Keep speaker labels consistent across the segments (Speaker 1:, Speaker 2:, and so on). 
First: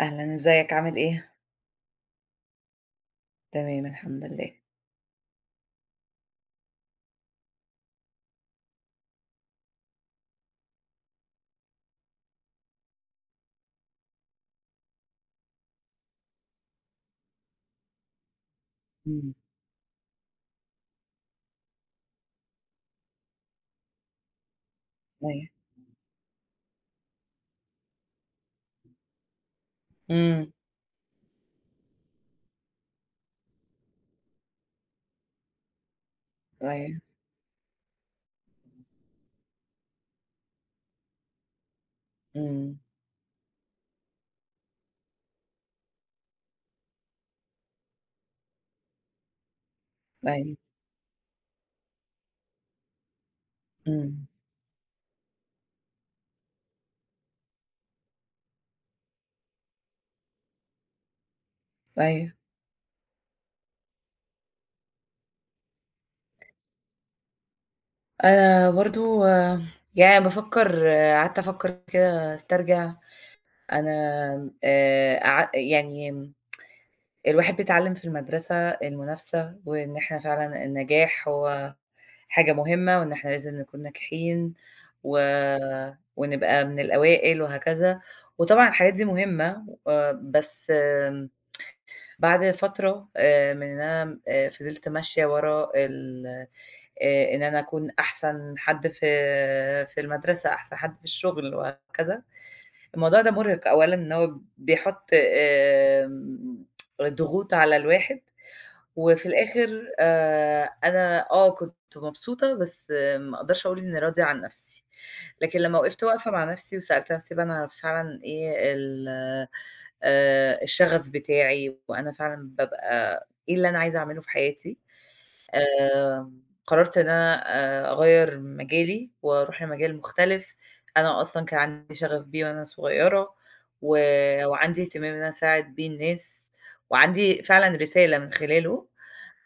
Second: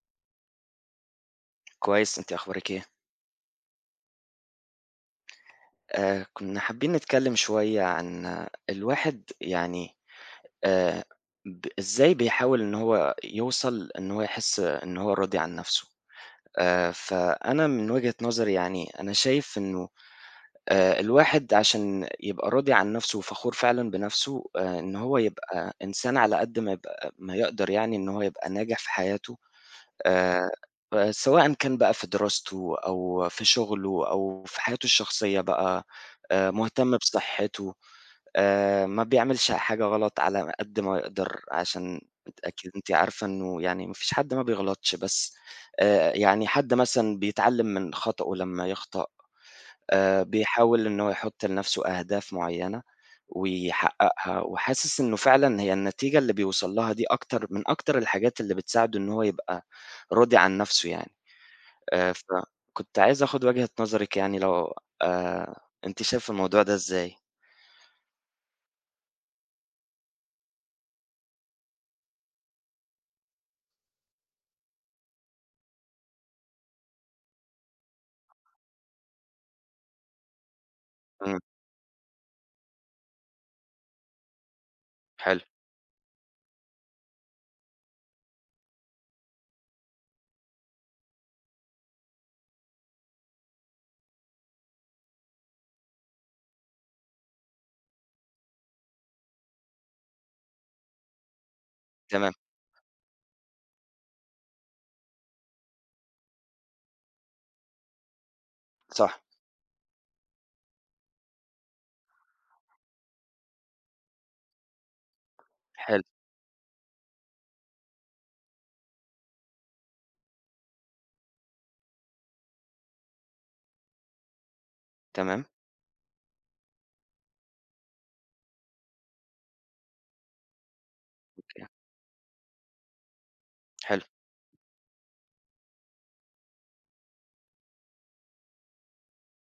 Speaker 1: أهلًا، إزيك، عامل إيه؟
Speaker 2: كويس، أنتِ أخبارِك إيه؟
Speaker 1: تمام الحمد لله.
Speaker 2: آآ، كنا حابين نتكلَّم شوية عن الواحد يعني آآ، ب إزاي بيحاول إنه هو يوصل، إنه هو يحِس إنه هو راضي عن نفسه. آآ، فأنا من وجهة نظري يعني، أنا
Speaker 1: إمم.
Speaker 2: شايف إنه آآ، الواحد عشان يبقى راضي عن نفسه وفخور فعلًا بنفسه آآ، إنه هو
Speaker 1: أيوه.
Speaker 2: يبقى إنسان على قدر ما يبقى ما يقدر يعني إن هو يبقى ناجح في حياته، آآ،
Speaker 1: إمم.
Speaker 2: سواءً كان بقى في دراسته أو في شغله أو في حياته الشخصية بقى، آآ، مهتم
Speaker 1: أيوه.
Speaker 2: بصحته، آآ، ما بيعملش حاجة غلط على قدر ما يقدر، عشان أكيد
Speaker 1: إمم.
Speaker 2: أنت عارفة إنه يعني ما فيش حد ما بيغلطش، بس آآ، يعني حد مثلًا بيتعلَّم من خطأه لمّا يخطأ. آآ،
Speaker 1: أيوه.
Speaker 2: بيحاول إنه هو يحُط لنفسه أهداف معيَّنة
Speaker 1: إمم.
Speaker 2: ويحقِّقها، وحاسس إنه فعلًا هي النتيجة اللي بيوصل لها دي، أكتر من أكتر الحاجات اللي بتساعده إن هو يبقى راضي عن نفسه يعني. آآ،
Speaker 1: أيوه.
Speaker 2: فكنت عايز آخد وجهة نظرِك، يعني لو آآ، أنتِ شايفة الموضوع ده إزاي؟
Speaker 1: آآ، برضه آمم، يعني بافكِّر قعدت أفكِّر كده، أسترجع. أنا آآ، ع يعني، الواحد بيتعلَّم في المدرسة المنافسة، وإن إحنا فعلًا النجاح
Speaker 2: إمم.
Speaker 1: هو حاجة مهمة، وإن إحنا لازم نكون ناجحين، و
Speaker 2: حلو.
Speaker 1: ونبقى من الأوائل وهكذا. وطبعًا الحاجات دي مهمة، آآ، بس بعد فترة آآ، من إن أنا فضِلت ماشية ورا ال آآ، إن أنا أكون أحسن حد ف في المدرسة، أحسن حد في الشغل وهكذا،
Speaker 2: تمام.
Speaker 1: الموضوع ده مُرهِق أولًا، إن هو بيحُط آمم، الضغوط على الواحد
Speaker 2: صح.
Speaker 1: وفي الآخر آآ، أنا آه، كنت مبسوطة، بس ما أقدرش أقول إني راضية عن نفسي. لكن لمّا
Speaker 2: حلو.
Speaker 1: وقفت واقفة مع نفسي وسألت نفسي بقى: "إن أنا فعلًا إيه ال آآ، الشغف بتاعي؟ وأنا فعلًا بابقى إيه اللي أنا عايزة أعمله في حياتي؟"
Speaker 2: تمام.
Speaker 1: آآ، قرَّرت إن أنا آآ، أغيِّر مجالي وأروح لمجال مختلف، أنا أصلًا كان
Speaker 2: أوكي.
Speaker 1: عندي شغف بيه وأنا صغيرة، و
Speaker 2: حلو.
Speaker 1: وعندي اهتمام إن أساعد بيه الناس، وعندي فعلًا رسالة من خلاله.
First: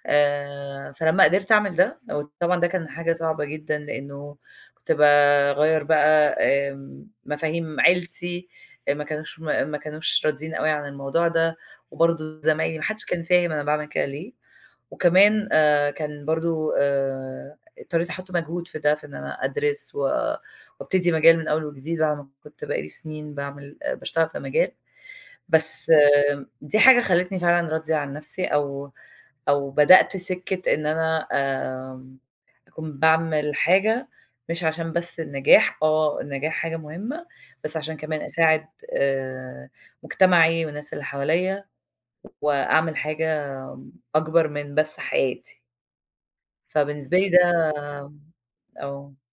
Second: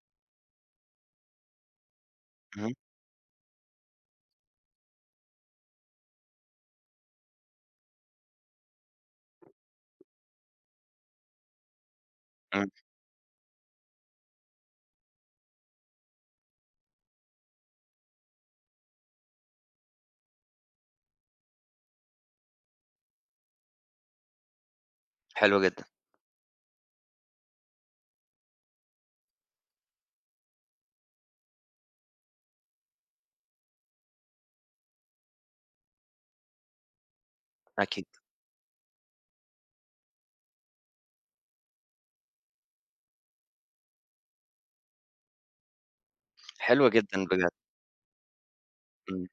Speaker 1: آآ، فلمّا قدرت أعمل ده، وطبعًا ده
Speaker 2: اهم.
Speaker 1: كان حاجة صعبة جدًا، لأنه كنت باغيِّر بقى آمم، مفاهيم عيلتي ما كانوش م ما كانوش راضين أوي عن الموضوع ده، وبرضه
Speaker 2: إمم.
Speaker 1: زمايلي، ما حدش كان فاهم أنا باعمل كده ليه. وكمان آآ، كان برضه آآ، اضطريت أحُط مجهود في ده، في إن أنا أدرس، و وأبتدي مجال من أول وجديد، بعد ما كنت بقى لي سنين باعمل باشتغل في مجال.
Speaker 2: حلو جدًا.
Speaker 1: بس آآ، دي حاجة خلتني فعلًا راضية عن نفسي، أو أو بدأت سِكَّة إن أنا آآ، أكون باعمل حاجة مش عشان بس النجاح، آه، النجاح حاجة مهمة، بس عشان
Speaker 2: أكيد.
Speaker 1: كمان أساعد آآ، مجتمعي والناس اللي حواليا، وأعمل حاجة أكبر من بس حياتي.
Speaker 2: حلوة
Speaker 1: فبالنسبة
Speaker 2: جدًا
Speaker 1: لي ده
Speaker 2: بجد.
Speaker 1: آه.
Speaker 2: إمم.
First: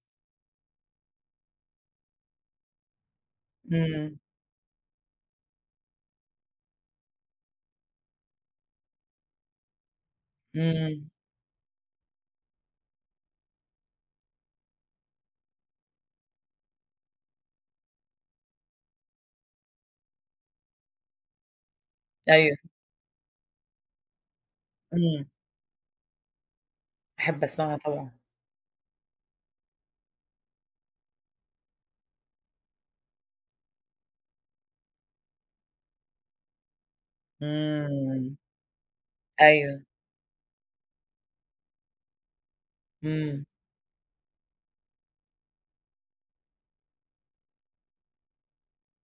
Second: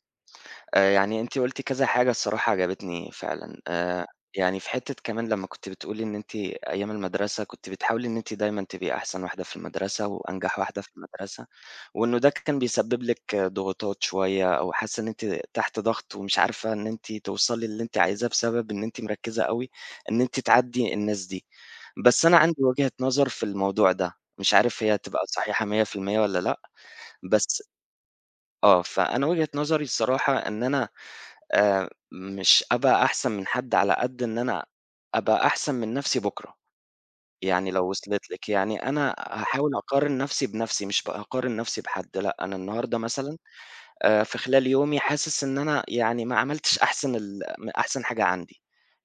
Speaker 2: آآ يعني أنتِ قُلتِ كذا حاجة الصراحة عجبتني فعلًا آآ
Speaker 1: إمم.
Speaker 2: يعني في حتّة كمان لما كنتِ بتقولي إن أنتِ أيام المدرسة كنتِ بتحاولي إن أنتِ دايمًا تبقي أحسن واحدة في المدرسة وأنجح واحدة في
Speaker 1: إمم.
Speaker 2: المدرسة وإنه ده كان بيسبب لِك ضغوطات شوية أو حاسّة إن أنتِ تحت ضغط ومش عارفة إن أنتِ توصلي للي أنتِ عايزاه، بسبب إن أنتِ مركّزة أوي، إن أنتِ تعدّي الناس دي. بس أنا
Speaker 1: أيوه.
Speaker 2: عندي وجهة نظر في الموضوع ده، مش عارف هي تبقى
Speaker 1: إمم.
Speaker 2: صحيحة 100% والَّا لأ،
Speaker 1: أحب
Speaker 2: بس
Speaker 1: أسمعها طبعًا.
Speaker 2: آه فأنا وجهة نظري الصراحة، إن أنا آآ مش هابقى أحسن من حد، على قد إن أنا أبقى أحسن من نفْسِي بُكرة، يعني لو وصلت
Speaker 1: إمم.
Speaker 2: لِك، يعني أنا هاحاول
Speaker 1: أيوه.
Speaker 2: أقارن نفْسِي بنفْسِي، مش بأقارن نفْسِي بحد، لأ أنا النهارده مثلًا
Speaker 1: إمم.
Speaker 2: آآ في خلال يومي حاسس إن أنا يعني ما عملتش أحسن ال م أحسن حاجة عندي،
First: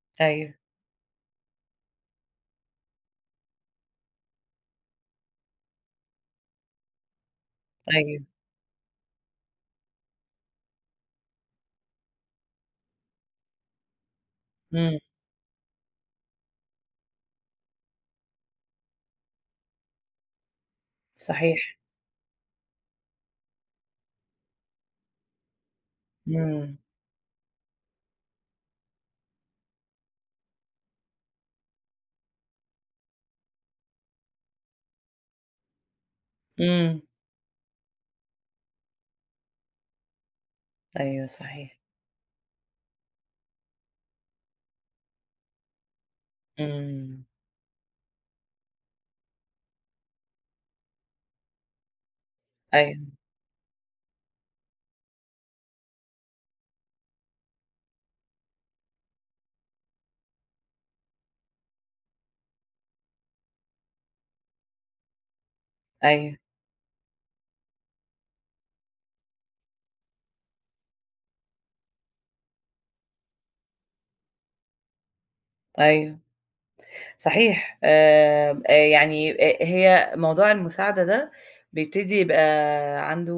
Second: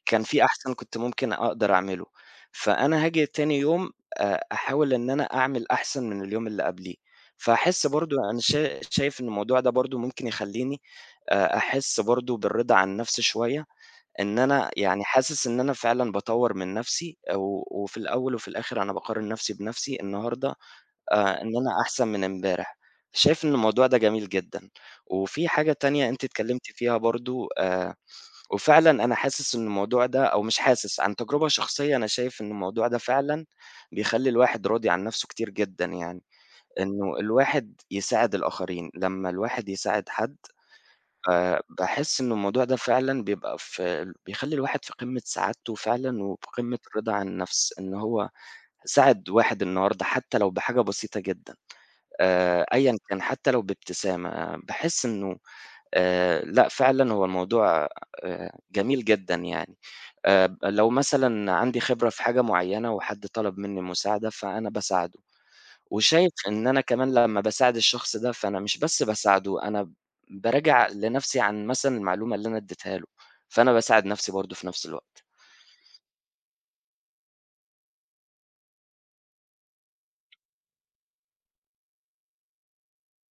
Speaker 2: كان في
Speaker 1: أيوه.
Speaker 2: أحسن كنت ممكن أقدر أعمله، فأنا هاجي تاني يوم آآ أحاول إن أنا أعمل أحسن من اليوم اللي قبليه، فأحس برضه
Speaker 1: أيوه.
Speaker 2: أنا شا شايف إن الموضوع ده برضه ممكن يخليني آآ أحس برضه بالرضا عن النفْسي شوية، إن أنا
Speaker 1: إمم.
Speaker 2: يعني حاسس إن أنا فعلًا باطوّر من نفْسِي و وفي الأول وفي الآخر أنا باقارن نفْسِي بنفْسِي النهارده آآ إن
Speaker 1: صحيح.
Speaker 2: أنا أحسن من امبارح، شايف إن الموضوع ده جميل جدًا، وفي حاجة تانية أنتِ اتكلمتِ
Speaker 1: إمم.
Speaker 2: فيها برضه آآ وفعلًا أنا حاسس إنه الموضوع ده، أو مش حاسس عن تجربة شخصية، أنا شايف إنه الموضوع ده فعلًا بيخلي الواحد راضي عن نفْسه كتير جدًا يعني،
Speaker 1: إمم.
Speaker 2: إنه الواحد يساعد الآخرين، لمّا الواحد يساعد حد
Speaker 1: أيوه
Speaker 2: آآ
Speaker 1: صحيح.
Speaker 2: باحس إنه الموضوع ده فعلًا بيبقى في بيخلي الواحد في قمة سعادته فعلًا وفي قمة الرضا
Speaker 1: إمم.
Speaker 2: عن النفْس، إن هو ساعد واحد النهارده، حتى لو بحاجة بسيطة جدًا آآ أيًا
Speaker 1: أيوه.
Speaker 2: كان، حتى لو بابتسامة، باحس إنه آآ لأ فعلًا هو الموضوع آآ جميل جدًا يعني، آآ لو مثلًا عندي خبرة في حاجة مُعيّنة وحد طلب مني مساعدة، فأنا باساعده، وشايف
Speaker 1: أيوه.
Speaker 2: إن أنا كمان لمّا باساعد الشخص ده، فأنا مش بس باساعده، أنا ب باراجع لنفْسِي عن مثلًا المعلومة اللي أنا اديتها له، فأنا باساعد نفْسِي برضه في نفْس الوقت.
Speaker 1: أيوه، صحيح، آآ، يعني أ أ هي موضوع المساعدة ده بيبتدي يبقى عنده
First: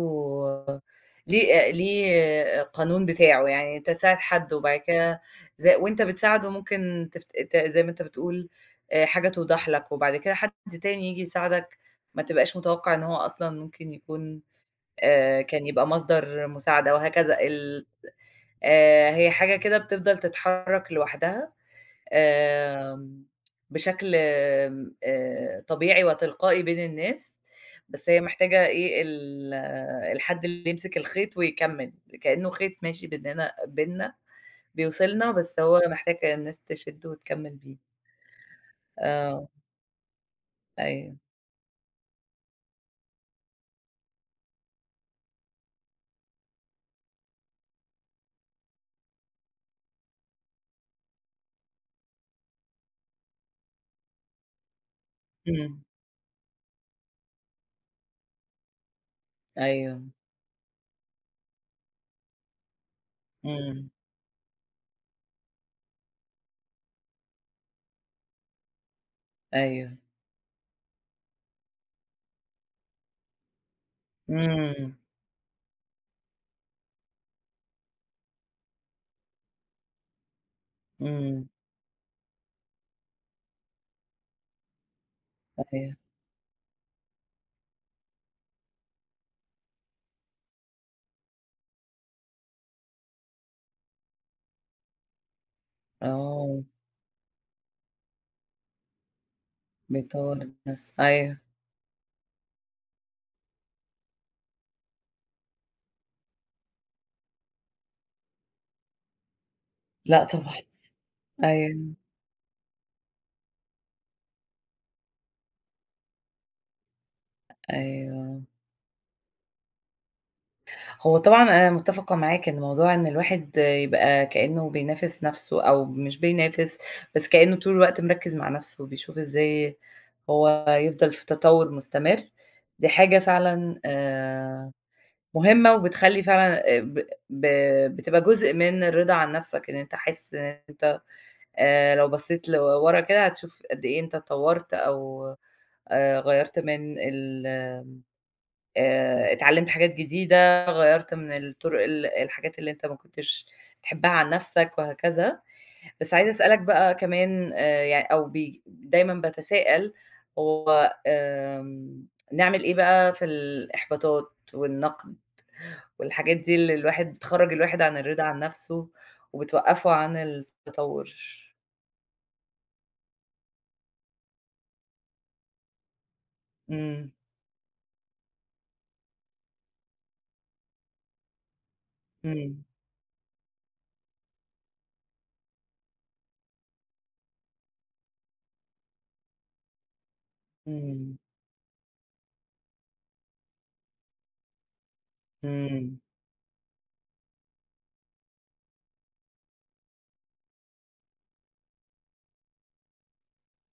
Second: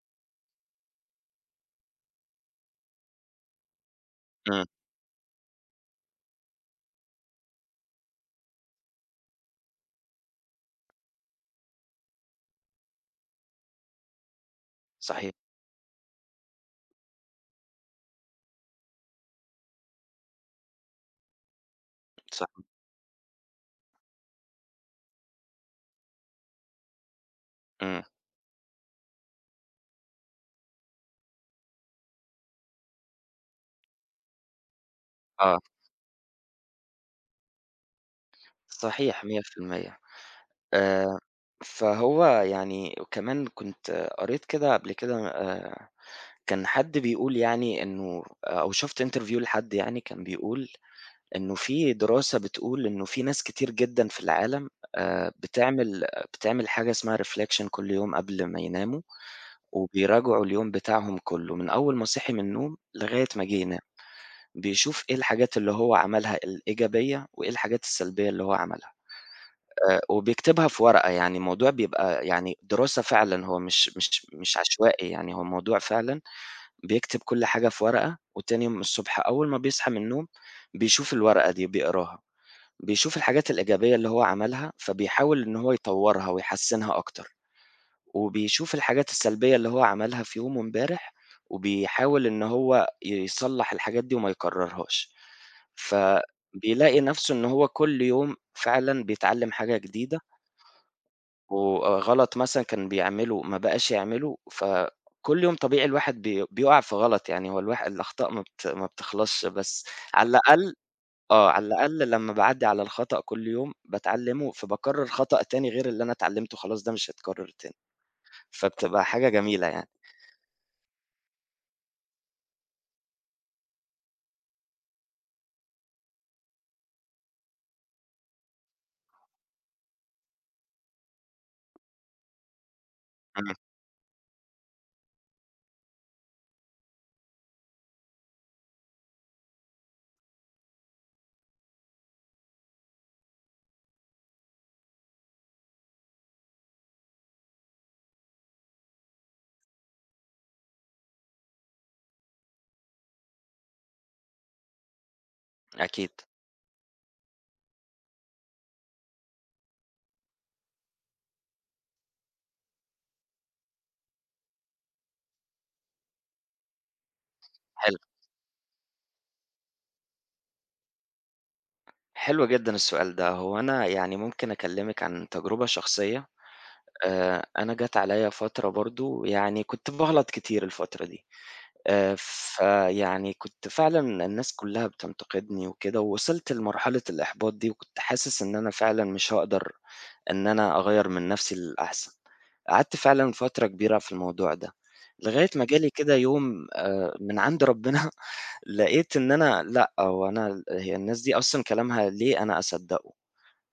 Speaker 1: ليه ليه قانون بتاعه، يعني أنت تساعد حد
Speaker 2: إمم.
Speaker 1: وبعد كده ز وأنت بتساعده ممكن ت ت زي ما أنت بتقول آآ حاجة توضح لك وبعد كده حد تاني ييجي يساعدك، ما تبقاش متوقع إن هو أصلًا ممكن يكون
Speaker 2: صحيح.
Speaker 1: آآ كان يبقى مصدر مساعدة وهكذا ال آآ هي حاجة كده بتفضل تتحرك لوحدها
Speaker 2: صح.
Speaker 1: آآ بشكل آآ طبيعي وتلقائي بين الناس،
Speaker 2: إمم.
Speaker 1: بس هي محتاجة إيه ال الحد اللي يمسك الخيط ويكمّل، كأنه خيط ماشي بيننا بيننا بيوصِلنا
Speaker 2: آه.
Speaker 1: بس هو محتاجة الناس تشده وتكمّل بيه.
Speaker 2: صحيح مِيّة
Speaker 1: آه.
Speaker 2: في المِيّة
Speaker 1: أيوه.
Speaker 2: آآ فهو يعني وكمان كنت قريت كده قبل كده آآ كان حد بيقول يعني إنه أو شُفت Interview لحد يعني كان بيقول، إنه في دراسة بتقول، إنه في ناس كتير جدًا في العالم آآ
Speaker 1: إمم.
Speaker 2: بتعمل بتعمل حاجة اسمها Reflection كل يوم قبل ما يناموا
Speaker 1: أيوه.
Speaker 2: وبيراجعوا اليوم بتاعهم كله، من أول ما صحي من النوم، لغاية ما جه ينام،
Speaker 1: إمم.
Speaker 2: بيشوف إيه الحاجات اللي هو عملها الإيجابية وإيه الحاجات السلبية اللي هو عملها.
Speaker 1: أيوه.
Speaker 2: آآ وبيكتبها في ورقة يعني، الموضوع بيبقى يعني دراسة فعلًا، هو مش مش مش
Speaker 1: إمم.
Speaker 2: عشوائي يعني، هو موضوع فعلًا بيكتب كل حاجة في ورقة وتاني يوم الصبح أول ما بيصحى من النوم، بيشوف
Speaker 1: إمم.
Speaker 2: الورقة دي، بيقراها، بيشوف الحاجات الإيجابية اللي هو عملها، فبيحاول إن هو
Speaker 1: أيوه.
Speaker 2: يطوّرها ويحسنها أكتر وبيشوف الحاجات السلبية اللي هو عملها في يومه امبارح وبيحاول إن هو يصلح الحاجات دي وما يكررهاش،
Speaker 1: آه.
Speaker 2: فبيلاقي نفْسه إن هو كل يوم فعلًا بيتعلم حاجة جديدة.
Speaker 1: بيطوّر من نفسه. أيوه.
Speaker 2: وآآ غلط مثلًا كان بيعمله، ما بقاش يعمله، فكل يوم طبيعي الواحد بي بيقع في غلط يعني، هو الواح الأخطاء ما بت ما بتخلصش بس
Speaker 1: لأ
Speaker 2: على
Speaker 1: طبعًا.
Speaker 2: الأقل آه، على
Speaker 1: أيوه.
Speaker 2: الأقل لمّا باعدِّي على الخطأ كل يوم باتعلمه، فباكرر خطأ تاني غير اللي أنا اتعلمته خلاص ده مش هيتكرر تاني،
Speaker 1: أيوه.
Speaker 2: فبتبقى حاجة جميلة يعني.
Speaker 1: هو طبعًا أنا مُتفقة معاك إن موضوع إن الواحد يبقى كأنّه بينافس نفْسُه أو مش بينافس، بس كأنّه طول الوقت مركِّز مع نفْسه بيشوف إزاي هو يفضل في تطوّر مستمر، دي حاجة
Speaker 2: [unintelligible]
Speaker 1: فعلًا آآ، مهمّة وبتخلّي فعلًا ب ب بتبقى جزء من الرِضا عن نفْسَك إن أنت حاسس إن أنت آآ، لو بَصّيت لورا كده، هتشوف قد إيه أنت اتطوّرت أو آآ، غيّرت من ال آآ، اتعلمت حاجات جديدة غيّرت من الطُرُق ال الحاجات اللي أنت ما كنتش تحبّها عن نفْسَك وهكذا،
Speaker 2: أكيد.
Speaker 1: بس عايزة أسألك بقى كمان آآ، يعني أو ب دايمًا باتسائل هو آآ، نعمل إيه بقى في الإحباطات والنقد والحاجات دي، اللي الواحد بتخرّج الواحد عن
Speaker 2: حلو.
Speaker 1: الرِضا عن نفْسُه وبتوقّفوا عن التطوّر؟
Speaker 2: حلو جدًا السؤال ده هو أنا يعني ممكن أكلمِك عن تجربة شخصيّة
Speaker 1: إمم.
Speaker 2: آآ أنا جات عليَّ فترة برضه يعني كنت بغلط كتير الفترة دي آآ
Speaker 1: إمم.
Speaker 2: فيعني كنت فعلًا الناس كلّها بتنتقدني وكده ووصلت لمرحلة الإحباط دي وكنت حاسس إن أنا فعلًا مش هاقدر إن أنا أغير
Speaker 1: إمم.
Speaker 2: من نفْسي للأحسن قعدت فعلًا فترة كبيرة في الموضوع ده. لغاية ما جا لي
Speaker 1: إمم.
Speaker 2: كده يوم آآ من عند ربنا لقيت إن أنا لأ هو أنا هي الناس دي أصلًا كلامها ليه أنا أصدقه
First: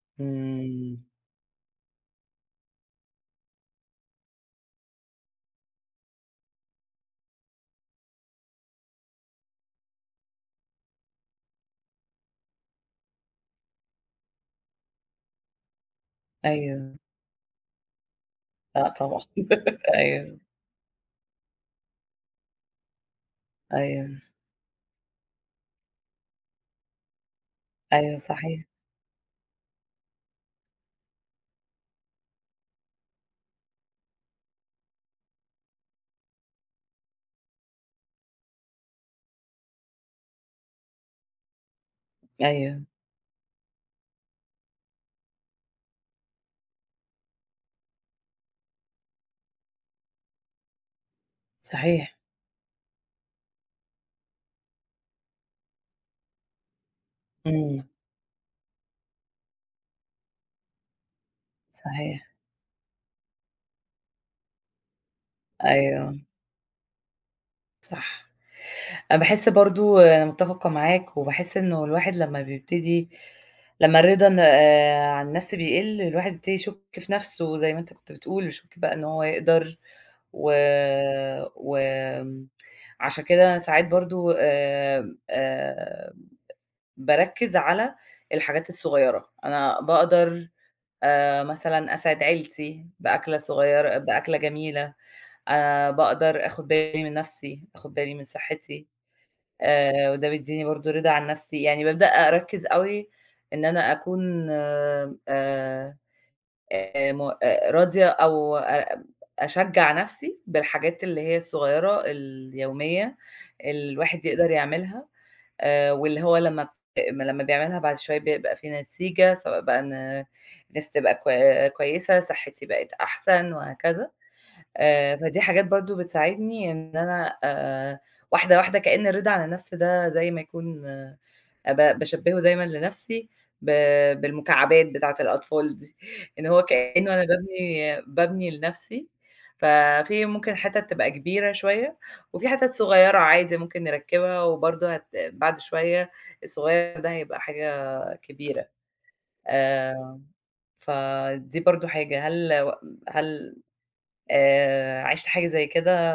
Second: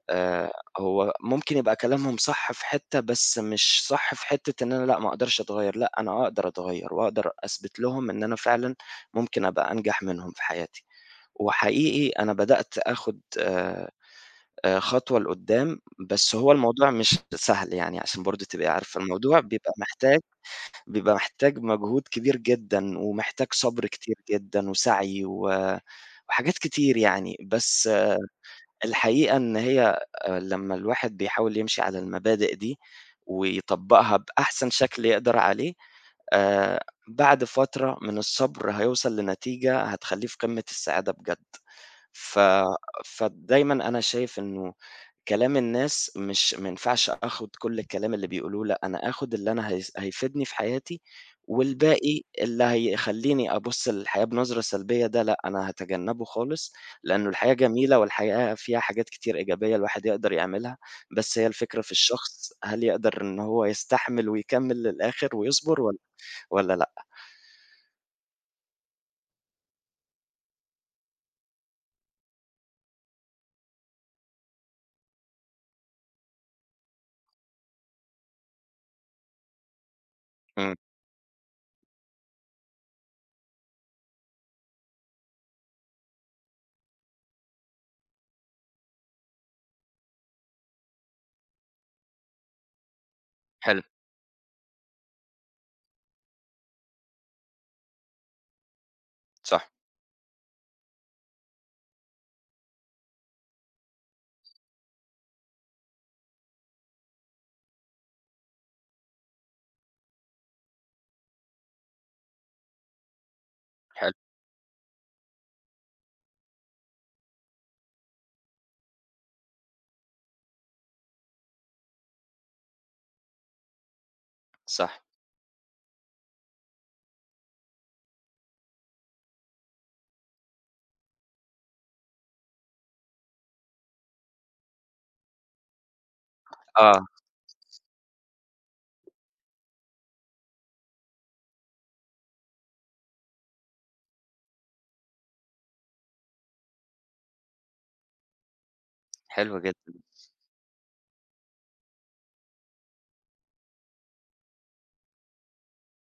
Speaker 2: آآ
Speaker 1: إمم.
Speaker 2: هو ممكن يبقى كلامهم صح في حتّة بس مش صح في حتّة إن أنا لأ ما أقدرش أتغير لأ أنا أقدر أتغير وأقدر أثبت لهم إن أنا فعلًا ممكن أبقى أنجح منهم في حياتي وحقيقي أنا بدأت آخد آآ خطوة لقدام بس هو الموضوع
Speaker 1: أيوه.
Speaker 2: مش سهل يعني عشان برضه تبقي
Speaker 1: لأ
Speaker 2: عارفة
Speaker 1: طبعًا،
Speaker 2: الموضوع بيبقى محتاج
Speaker 1: أيوه.
Speaker 2: بيبقى محتاج مجهود كبير جدًا ومحتاج صبر كتير
Speaker 1: أيوه.
Speaker 2: جدًا وسعي و وحاجات كتير يعني بس
Speaker 1: أيوه، صحيح.
Speaker 2: الحقيقة إن هي لمّا الواحد بيحاول يمشي على المبادئ دي ويطبقها بأحسن شكل يقدر عليه آآ بعد فترة من الصبر هيوصل لنتيجة هتخلّيه في قمة السعادة بجد. ف
Speaker 1: أيوه.
Speaker 2: فدايمًا أنا شايف إنّه كلام الناس مش ماينفعش أخد كل الكلام اللي بيقولوا لأ أنا آخد اللي أنا ه هيفيدني في حياتي
Speaker 1: صحيح.
Speaker 2: والباقي اللي هيخلّيني أبُص للحياة بنظرة سلبيّة ده لأ أنا هاتجنبه خالص لأنّه الحياة
Speaker 1: إمم.
Speaker 2: جميلة والحياة فيها حاجات كتير إيجابية الواحد يقدر يعملها بس هي الفكرة في
Speaker 1: صحيح.
Speaker 2: الشخص هل يقدر إن هو يستحمل ويكمل للآخر ويصبر والّا
Speaker 1: أيوه.
Speaker 2: والّا لأ.
Speaker 1: صح، أنا باحس برضه أنا متفقة معاك وباحس إنّه الواحد لمّا بيبتدي لمّا الرِضا عن النَفْس بيقِلّ الواحد بيبتدي يشُكّ في نفْسُه زي ما أنت كنت بتقول يشُكّ بقى إن هو يقدر و
Speaker 2: إمم.
Speaker 1: و آآ، عشان كده أنا ساعات برضه آآ، آآ، باركّز على الحاجات الصغيّرة، أنا باقدر آآ، مثلًا أسعِد عيلتي، بأكلة
Speaker 2: حلو.
Speaker 1: صغيّرة بأكلة جميلة آآ، باقدر آخُد بالي من نَفْسي، آخُد بالي من صحّتي.
Speaker 2: صح.
Speaker 1: آآ، وده بيديني برضه رِضا عن نَفْسي. يعني بابدأ أركّز أوي إن أنا أكون آآ آآ، م راضية أو أب أشجّع نَفْسي بالحاجات اللي هي الصغيّرة اليوميّة اللي
Speaker 2: حلو.
Speaker 1: الواحد يقدر يعملها آآ، واللي هو لمّا لمّا بيعملها بعد شويّة بيبقى في نتيجة سواء بقى إن نَفْسي تبقى كوي كويّسة صحّتي بقِت أحسن وهكذا
Speaker 2: صح.
Speaker 1: آآ، فدي حاجات برضه بتساعدني إن أنا آآ، واحدة، واحدة كأن الرِضا عن النَفّس ده زي ما يكون آآ، ب باشبِّهُه دايمًا لنفسي ب بالمكعبات بتاعة الأطفال دي، إن هو
Speaker 2: آه.
Speaker 1: كأنّه أنا بابني بابني لنَفْسي ف في ممكن حِتَت تبقى كبيرة شويّة، وفي حِتَت صغيّرة عادي ممكن نركِّبها وبرضه هت بعد شويّة الصغيّر ده هيبقى حاجة آآ، كبيرة،
Speaker 2: حلو جدًا.
Speaker 1: آآ، فدي برضه حاجة، هل و هل آآ، عِشت حاجة زي كده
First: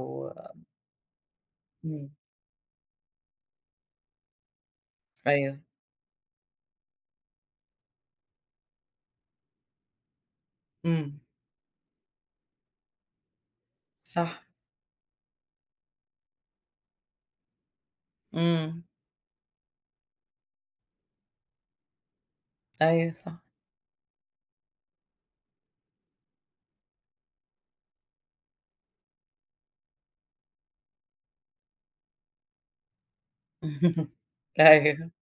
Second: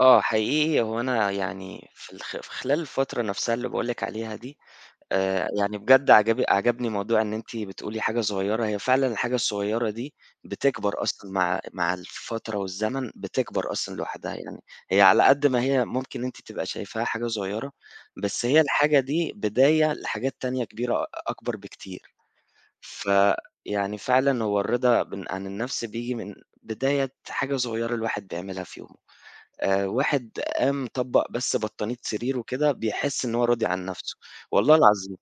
Speaker 2: آه،
Speaker 1: آآ
Speaker 2: حقيقي هو أنا يعني
Speaker 1: إمم.
Speaker 2: في، في خلال الفترة نفسها اللي باقول لِك عليها دي آآ،
Speaker 1: أيوه.
Speaker 2: يعني بجد عجب عَجَبني موضوع إن أنتِ بتقولي حاجة صغيّرة، هي فعلًا الحاجة الصغيّرة دي بتكبر
Speaker 1: إمم.
Speaker 2: أصلًا مع، مع الفترة والزمن بتكبر أصلًا لوحدها،
Speaker 1: صح.
Speaker 2: يعني هي على قد ما هي ممكن أنتِ تبقى شايفاها حاجة صغيّرة، بس هي
Speaker 1: إمم.
Speaker 2: الحاجة دي بداية لحاجات تانية كبيرة، أكبر بكتير،
Speaker 1: أيوه صح.
Speaker 2: فيعني فعلًا هو الرِضا ب عن النَفْس بييجي من بداية حاجة صغيّرة الواحد بيعملها في يومُه. آآ، واحد قام طبَّق بس بطانية سريرُه كده بيحس إن هو راضي عن نَفْسُه، والله
Speaker 1: أيوه.
Speaker 2: العظيم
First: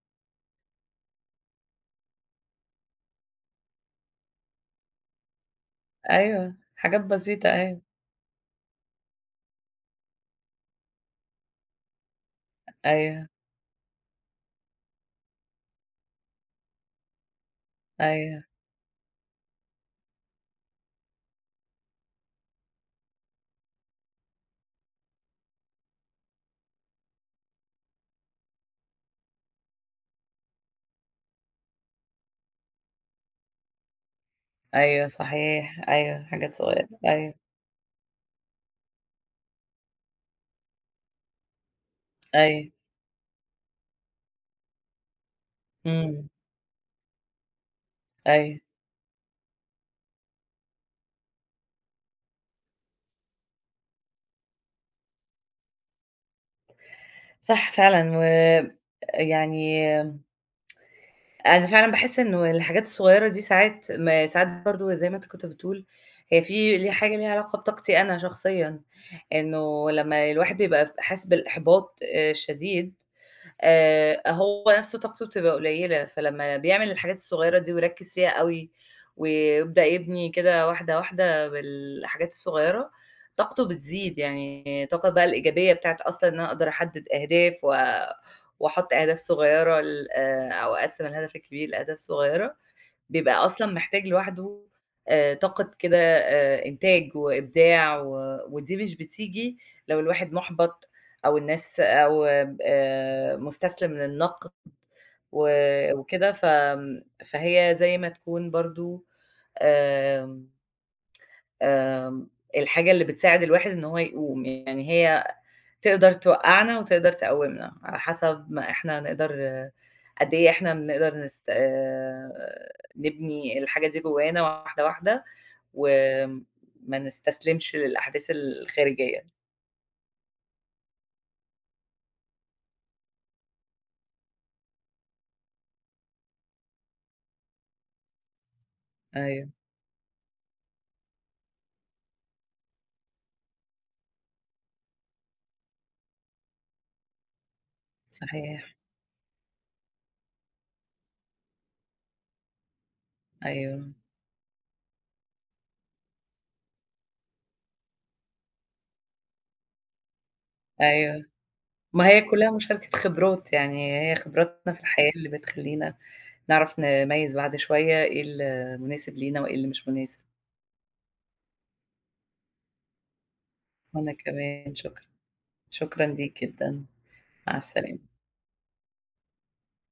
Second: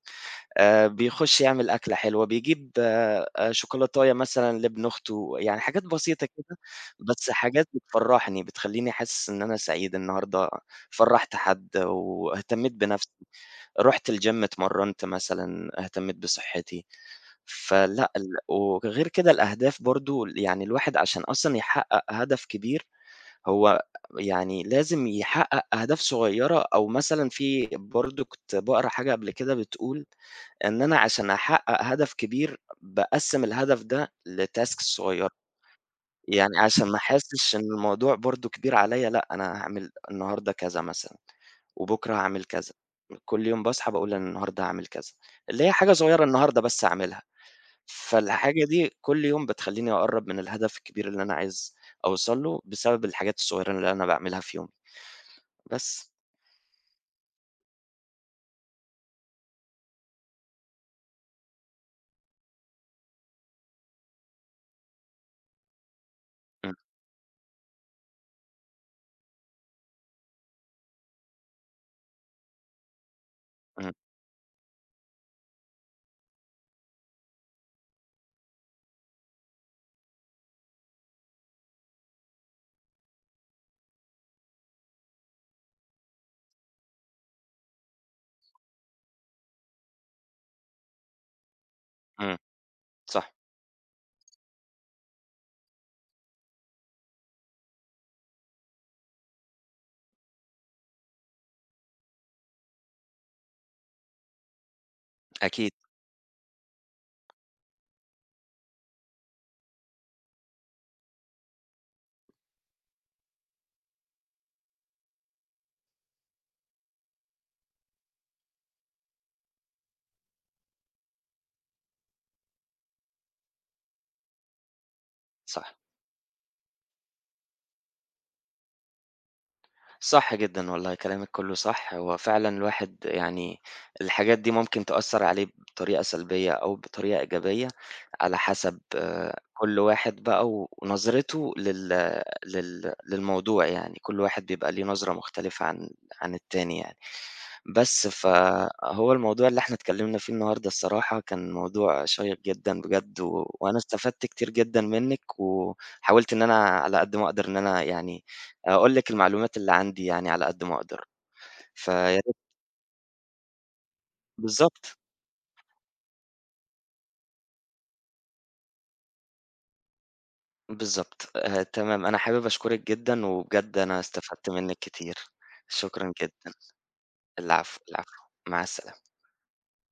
Speaker 2: آآ، بيخُشّ يعمل أكلة حلوة بيجيب آآ، شوكولاتية مثلًا لابن أختُه يعني حاجات بسيطة
Speaker 1: أيوه،
Speaker 2: كده،
Speaker 1: حاجات
Speaker 2: بس
Speaker 1: بسيطة،
Speaker 2: حاجات
Speaker 1: أيوه.
Speaker 2: بتفرّحني بتخلّيني حاسس إن أنا سعيد النهارده فرّحت حد، واهتميت بنَفْسي،
Speaker 1: أيوه.
Speaker 2: رُحت الGym اتمرّنت مثلًا، اهتميت بصحّتي، فلأ ال
Speaker 1: أيوه.
Speaker 2: وغير كده الأهداف برضه، يعني الواحد عشان أصلًا يحقَّق هدف كبير، هو يعني لازم يحقَّق أهداف صغيّرة، أو مثلًا في برضه كنت باقرا حاجة قبل كده بتقول إن أنا عشان أحقَّق هدف كبير، باقسِّم الهدف ده لtasks
Speaker 1: أيوه
Speaker 2: صغيّرة،
Speaker 1: صحيح، أيوه، حاجات
Speaker 2: يعني
Speaker 1: صغيّرة،
Speaker 2: عشان ما
Speaker 1: أيوه.
Speaker 2: أحسِّش إن الموضوع برضه كبير عليَّ لأ، أنا هاعمل النهارده كذا مثلًا، وبُكرة هاعمل
Speaker 1: أيوه.
Speaker 2: كذا، كُلّ يوم باصحى باقول أنا النهارده هاعمل كذا، اللي هي حاجة صغيّرة
Speaker 1: إمم.
Speaker 2: النهارده بس أعملها،
Speaker 1: أيوه.
Speaker 2: فالحاجة دي كُلّ يوم بتخلّيني أقرّب من الهدف الكبير اللي أنا عايز أوصل له، بسبب الحاجات الصغيّرة اللي أنا باعملها في يومي، بس.
Speaker 1: صح فعلًا وآآ، يعني أنا فعلًا باحس إنّه الحاجات الصغيّرة دي ساعات ما ساعات برضه زي ما أنت كنت بتقول، هي
Speaker 2: إمم.
Speaker 1: في لها حاجة ليها علاقة بطاقتي أنا شخصيًا، إنّه لمّا الواحد بيبقى حاسس بالإحباط الشديد
Speaker 2: إمم.
Speaker 1: آآ، هو نفْسُه طاقته بتبقى قليّلة فلمّا بيعمل الحاجات الصغيّرة دي ويركِّز فيها أوي، ويبدأ يبني كده واحدة، واحدة بالحاجات الصغيّرة، طاقته بتزيد، يعني طاقة بقى الإيجابية بتاعة أصلًا إن أقدر أحدِّد أهداف و وأحُطّ أهداف صغيّرة ل أو أقسِّم الهَدَف الكبير لأهداف
Speaker 2: إمم،
Speaker 1: صغيّرة،
Speaker 2: صح.
Speaker 1: بيبقى أصلًا محتاج لوحدُه آآ، طاقة كده آآ، إنتاج وإبداع و ودي مش بتيجي لو الواحد مُحبَط أو الناس أو آآ، مستسلم للنقد و
Speaker 2: أكيد.
Speaker 1: وكده، ف امم، فهي زي ما تكون برضه، امم امم، الحاجة اللي بتساعد الواحد إن هو يقوم، يعني هي تقدر توقّعنا وتقدر تقوّمنا، على حسب ما إحنا نقدر قد إيه إحنا بنقدر نس آآ، نبني الحاجة دي جوانا واحدة، واحدة
Speaker 2: صح.
Speaker 1: و ما نستسلمش للأحداث الخارجية.
Speaker 2: صح جدًا، والله كلامِك كلّه صح، هو فعلًا الواحد يعني الحاجات دي ممكن تأثّر عليه بطريقة سلبيّة أو بطريقة إيجابية، على حَسَب
Speaker 1: أيوه.
Speaker 2: كُلّ واحد بقى و ونظرته لل لل للموضوع يعني، كُل واحد بيبقى ليه نظرة مختلفة عن، عن التاني يعني، بس
Speaker 1: صحيح.
Speaker 2: فهو الموضوع اللي إحنا اتكلمنا فيه النهارده الصراحة كان موضوع شيق جدًا بجد، وأنا
Speaker 1: أيوه.
Speaker 2: استفدت كتير جدًا منِّك، وحاولت إن أنا على قد ما أقدر إن أنا يعني أقول لِك المعلومات اللي عندي يعني على قد ما أقدر،
Speaker 1: أيوه، ما هي
Speaker 2: فياريت
Speaker 1: كلّها مشاركة خبرات يعني، هي خبراتنا في
Speaker 2: بالضبط.
Speaker 1: الحياة اللي بتخلّينا نعرف نميّز بعد شويّة، إيه اللي مناسب لينا، وإيه اللي مش مناسب.
Speaker 2: بالضبط آآ، تمام أنا حابب أشكرِك جدًا، وبجد أنا
Speaker 1: وأنا
Speaker 2: استفدت
Speaker 1: كمان،
Speaker 2: منِّك
Speaker 1: شكرًا،
Speaker 2: كتير،
Speaker 1: شكرًا
Speaker 2: شكرًا
Speaker 1: ليك
Speaker 2: جدًا،
Speaker 1: جدًا، مع
Speaker 2: العفو،
Speaker 1: السلامة.
Speaker 2: العفو مع السلامة.